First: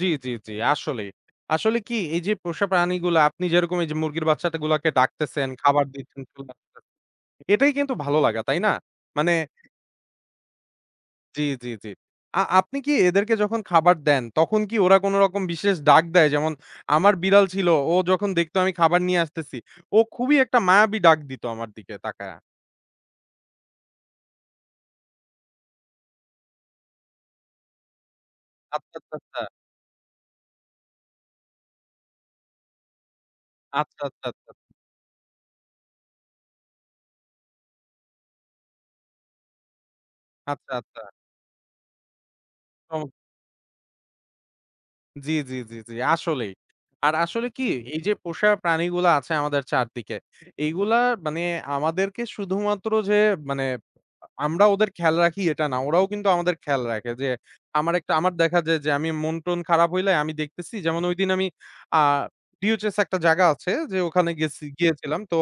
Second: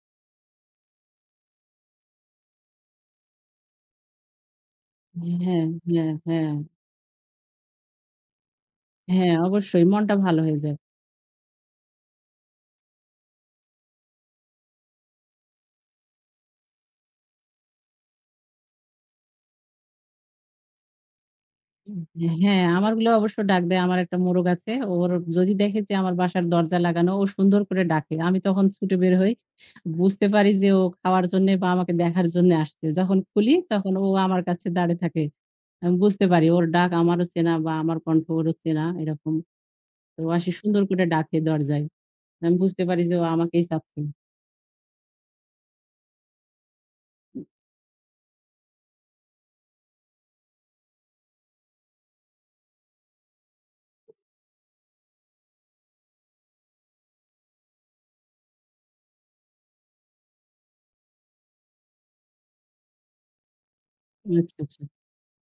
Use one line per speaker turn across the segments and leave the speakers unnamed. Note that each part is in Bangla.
জী, জী, জী, আসলেই। আসলে কি এই যে, পোষা প্রাণীগুলা আপনি যেরকম এই যে মুরগির বাচ্চাটাগুলাকে
ই
ডাকতেছেন,
হ্যাঁ,
খাবার
হ্যাঁ,
দিচ্ছেন,
হ্যাঁ।
[unintelligible] এটাই কিন্তু ভালো লাগা, তাই না? মানে
হ্যাঁ, অবশ্যই মনটা ভালো হয়ে যায়।
জী, জী, জী। আ আপনি কি এদেরকে যখন খাবার দেন, তখন কি ওরা কোন রকম বিশেষ ডাক দেয়? যেমন আমার বিড়াল ছিল ও যখন দেখতো আমি খাবার নিয়ে আসতেছি ও খুবই একটা মায়াবী ডাক দিত আমার
উ
দিকে তাকাইয়া।
হ্যাঁ, আমারগুলো অবশ্য ডাক দেয়। আমার একটা মোরগ আছে। ওর যদি দেখে যে আমার বাসার দরজা লাগানো, ও সুন্দর করে ডাকে। আমি তখন ছুটে
আচ্ছা,
বের
আচ্ছা,
হই।
আচ্ছা।
বুঝতে পারি যে ও খাওয়ার জন্যে বা আমাকে দেখার জন্যে আসছে। যখন খুলি তখন
আচ্ছা,
ও
আচ্ছা,
আমার
আচ্ছা,
কাছে দাঁড়িয়ে থাকে। আমি বুঝতে পারি ওর ডাক আমারও চেনা বা আমার কন্ঠ ওরও চেনা, এরকম। ও আসে
আচ্ছা,
সুন্দর
আচ্ছা।
করে ডাকে দরজায়। আমি বুঝতে
অ
পারি
হু
যে ও আমাকেই চাচ্ছে।
জী, জী, জী, জী, আসলেই। আর আসলে কি এই যে, পোষা প্রাণীগুলা আছে আমাদের চারদিকে এইগুলা মানে আমাদেরকে শুধুমাত্র যে মানে আ আমরা ওদের খেয়াল রাখি এটা না, ওরাও কিন্তু আমাদের খেয়াল রাখে যে, আমার একটা আমার দেখা যায় যে আমি মনটন খারাপ হইলে আমি দেখতেছি। যেমন ঐদিন আমি আ ডিওএইচএস একটা জায়গা আছে যে ওখানে
উ আচ্ছা,
গেছি,
আচ্ছা।
গিয়েছিলাম। তো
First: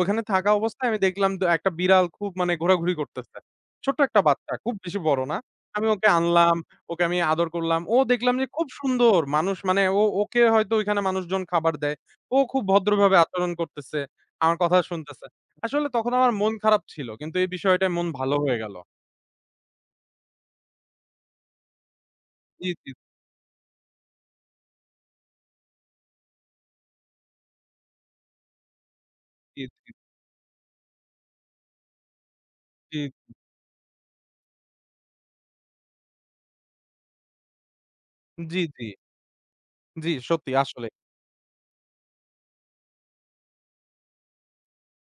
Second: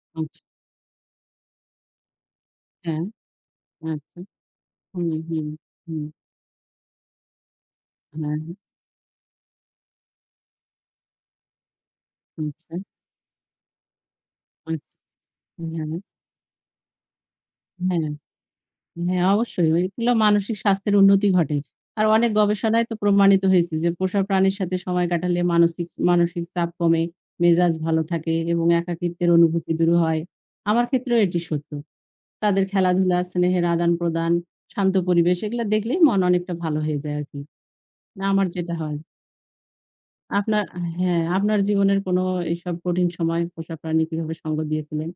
ওখানে
আচ্ছা।
থাকা অবস্থায় আমি দেখলাম ডা একটা বিড়াল খুব মানে ঘোরাঘুরি
হ্যাঁ,
করতেছে। ছোট্ট
আচ্ছা।
একটা বাচ্চা খুব বেশি
হুম,
বড় না।
হুম,
আমি
হুম।
ওকে আনলাম, ওকে আমি আদর করলাম। ও দেখলাম
হ্যাঁ,
যে
হ্যাঁ।
খুব সুন্দর। মানুষ মানে ও ওকে হয়তো ওইখানে মানুষজন খাবার দেয়। ও খুব
আচ্ছা।
ভদ্রভাবে আচরণ করতেছে, আমার কথা
আচ্ছা,
শুনতেছে।
হ্যাঁ,
আসলে
হ্যা,
তখন আমার মন খারাপ ছিল কিন্তু এই বিষয়টাই মন
হ্যাঁ,
ভালো হয়ে গেল।
হ্যাঁ। অবশ্যই ঐগুলো মানসিক স্বাস্থ্যের উন্নতি ঘটে। আর অনেক
জী,
গবেষণায়
জী।
তো প্রমাণিত হয়েছে যে, পোষা প্রাণীর সাথে সময় কাটালে মানচিক মানসিক চাপ কমে, মেজাজ ভালো থাকে এবং একাকীত্বের
জী,
অনুভূতি দূর
জী।
হয়। আমার ক্ষেত্রেও এটি সত্য। তাদের
জী,
খেলাধুলা,
জী।
স্নেহের আদান-প্রদান, শান্ত পরিবেশ এগুলা দেখলেই মন অনেকটা ভালো হয়ে যায় আরকি। না, আমার
জী,
যেটা
জী।
হয়
জি, সত্যি
আপনার,
আসলেই।
হ্যাঁ, আপনার জীবনের কোন এইসব কঠিন সময়ে পোষা প্রাণী কিভাবে সঙ্গ দিয়েছিলেন?